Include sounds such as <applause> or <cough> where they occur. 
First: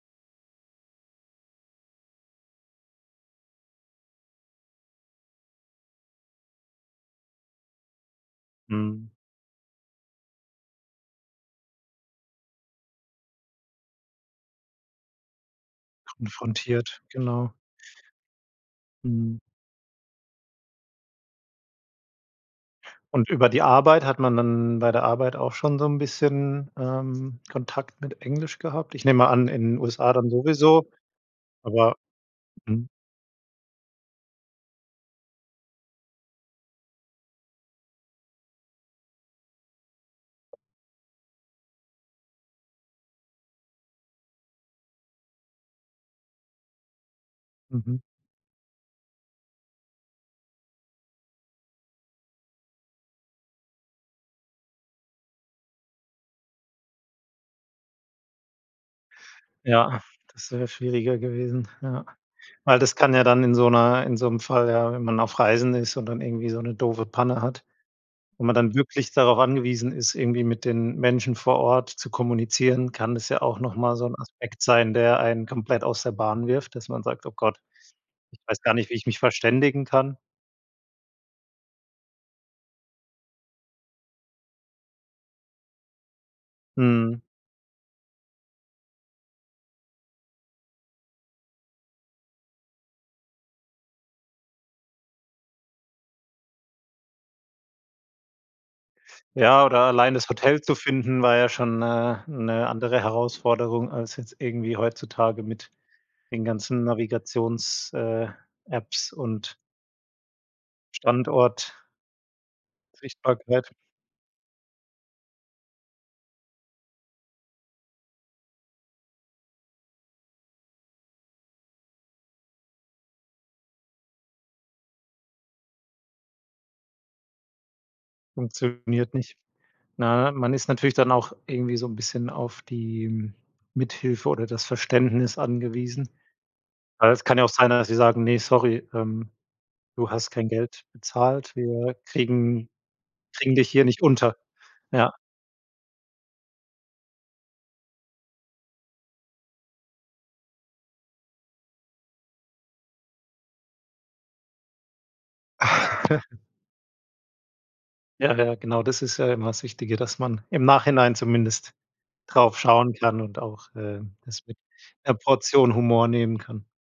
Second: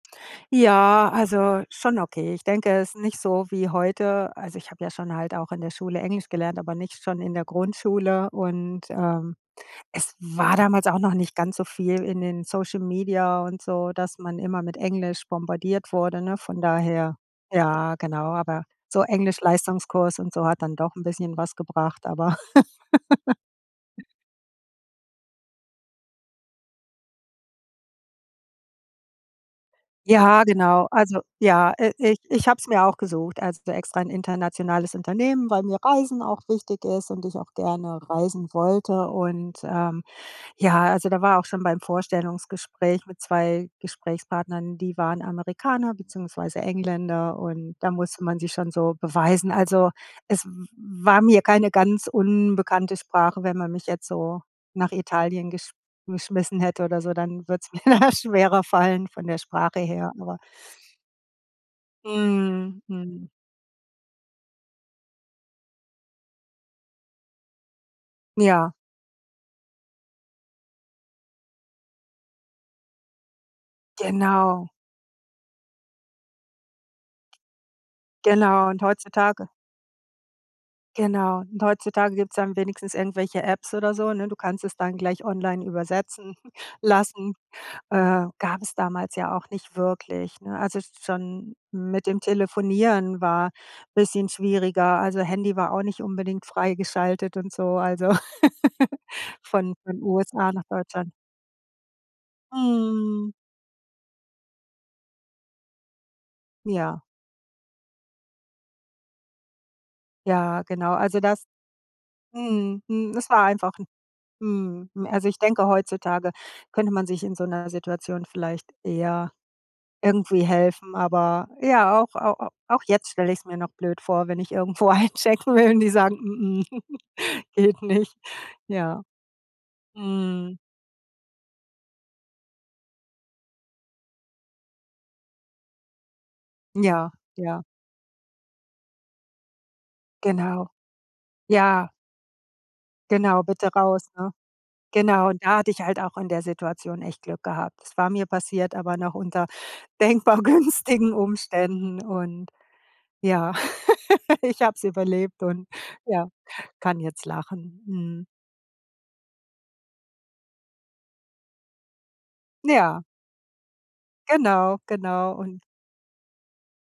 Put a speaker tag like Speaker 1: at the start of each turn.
Speaker 1: Ja, also, schon okay. Ich denke, es ist nicht so wie heute. Also, ich habe ja schon halt auch in der Schule Englisch gelernt, aber nicht schon in der Grundschule. Und,
Speaker 2: Mhm.
Speaker 1: ähm, es war damals auch noch nicht ganz so viel in den Social Media und so, dass man immer mit Englisch bombardiert wurde, ne, von
Speaker 2: Konfrontiert,
Speaker 1: daher.
Speaker 2: genau.
Speaker 1: Ja, genau, aber so
Speaker 2: Mhm.
Speaker 1: Englisch-Leistungskurs und so hat dann doch 'n bisschen was gebracht, aber
Speaker 2: Und über die Arbeit
Speaker 1: <laughs>
Speaker 2: hat man dann bei der Arbeit auch schon so 'n bisschen, ähm, Kontakt mit Englisch gehabt? Ich nehme an, in den USA dann
Speaker 1: Ja,
Speaker 2: sowieso.
Speaker 1: genau. Also, ja, äh,
Speaker 2: Aber
Speaker 1: i ich habe es mir
Speaker 2: mhm.
Speaker 1: auch gesucht. Also extra 'n internationales Unternehmen, weil mir Reisen auch wichtig ist und ich auch gerne reisen wollte. Und, ähm, ja, also da war auch schon beim Vorstellungsgespräch mit 2 Gesprächspartnern die waren Amerikaner, beziehungsweise Engländer und da
Speaker 2: Mhm.
Speaker 1: musste man sich schon so beweisen. Also, es w war mir keine ganz unbekannte Sprache. Wenn man mich jetzt so nach Italien gesch geschmissen hätte oder so, dann würde es mir da schwerer fallen, von der Sprache
Speaker 2: Ja,
Speaker 1: her, aber
Speaker 2: das wäre schwieriger gewesen, ja. Weil,
Speaker 1: Mhm,
Speaker 2: das kann ja
Speaker 1: mhm.
Speaker 2: dann in so 'ner in so 'nem Fall, ja, wenn man auf Reisen ist und dann irgendwie so 'ne doofe Panne hat, wo man
Speaker 1: Ja.
Speaker 2: dann wirklich darauf angewiesen ist, irgendwie mit den Menschen vor Ort zu kommunizieren, kann das ja auch noch mal so 'n Aspekt
Speaker 1: Genau.
Speaker 2: sein, der einen komplett aus der Bahn wirft, dass man sagt: „Oh Gott, ich weiß
Speaker 1: Genau.
Speaker 2: gar
Speaker 1: Und
Speaker 2: nicht, wie ich mich
Speaker 1: heutzutage
Speaker 2: verständigen kann.“
Speaker 1: genau, und heutzutage gibt's dann wenigstens irgendwelche Apps oder so, ne? Du kannst es dann gleich online übersetzen <chuckles>
Speaker 2: Mhm.
Speaker 1: lassen. Äh, gab es damals ja auch nicht wirklich, ne? Also schon mit dem Telefonieren war bisschen schwieriger. Also, Handy war auch nicht unbedingt freigeschaltet und so, also, <laughs>
Speaker 2: Ja,
Speaker 1: von
Speaker 2: oder
Speaker 1: von
Speaker 2: allein das
Speaker 1: USA
Speaker 2: Hotel
Speaker 1: nach
Speaker 2: zu
Speaker 1: Deutschland.
Speaker 2: finden, war ja schon 'ne 'ne andere
Speaker 1: Mhm.
Speaker 2: Herausforderung als jetzt irgendwie heutzutage mit den ganzen
Speaker 1: Ja.
Speaker 2: Navigations äh, Apps und
Speaker 1: Ja, genau. Also das
Speaker 2: Standort
Speaker 1: Mhm, mhm. Das war
Speaker 2: sichtbarkeit.
Speaker 1: einfach 'n mhm. Also, ich denke, heutzutage könnte man sich in so 'ner Situation vielleicht eher irgendwie helfen. Aber ja, auch au auch jetzt stell ich's mir noch blöd vor, wenn ich irgendwo einchecken will und die sagen: <chuckles> „geht nicht.“ Ja.
Speaker 2: Funktioniert nicht. Ne, man
Speaker 1: Mhm.
Speaker 2: ist natürlich dann auch irgendwie so 'n bisschen auf die Mithilfe oder das Verständnis angewiesen. Weil
Speaker 1: Ja,
Speaker 2: es kann ja auch
Speaker 1: ja.
Speaker 2: sein, dass sie sagen: „Ne, sorry, ähm, du hast kein
Speaker 1: Genau.
Speaker 2: Geld bezahlt,
Speaker 1: Ja.
Speaker 2: wir kriegen
Speaker 1: Genau,
Speaker 2: kriegen
Speaker 1: „bitte
Speaker 2: dich hier nicht
Speaker 1: raus“, ne?
Speaker 2: unter.“ Ja.
Speaker 1: Genau, da hatte ich halt auch in der Situation echt Glück gehabt. Es war mir passiert, aber noch unter denkbar günstigen Umständen. Und, ja, <laughs> ich habe es überlebt und ja,
Speaker 2: <chuckles>
Speaker 1: kann jetzt lachen. Mhm.
Speaker 2: Ja, ja, genau. Das ist ja immer das Wichtige, dass man im Nachhinein zumindest drauf schauen
Speaker 1: Ja.
Speaker 2: kann und auch, äh, das mit
Speaker 1: Genau,
Speaker 2: 'ner
Speaker 1: genau. Und
Speaker 2: Portion Humor nehmen kann.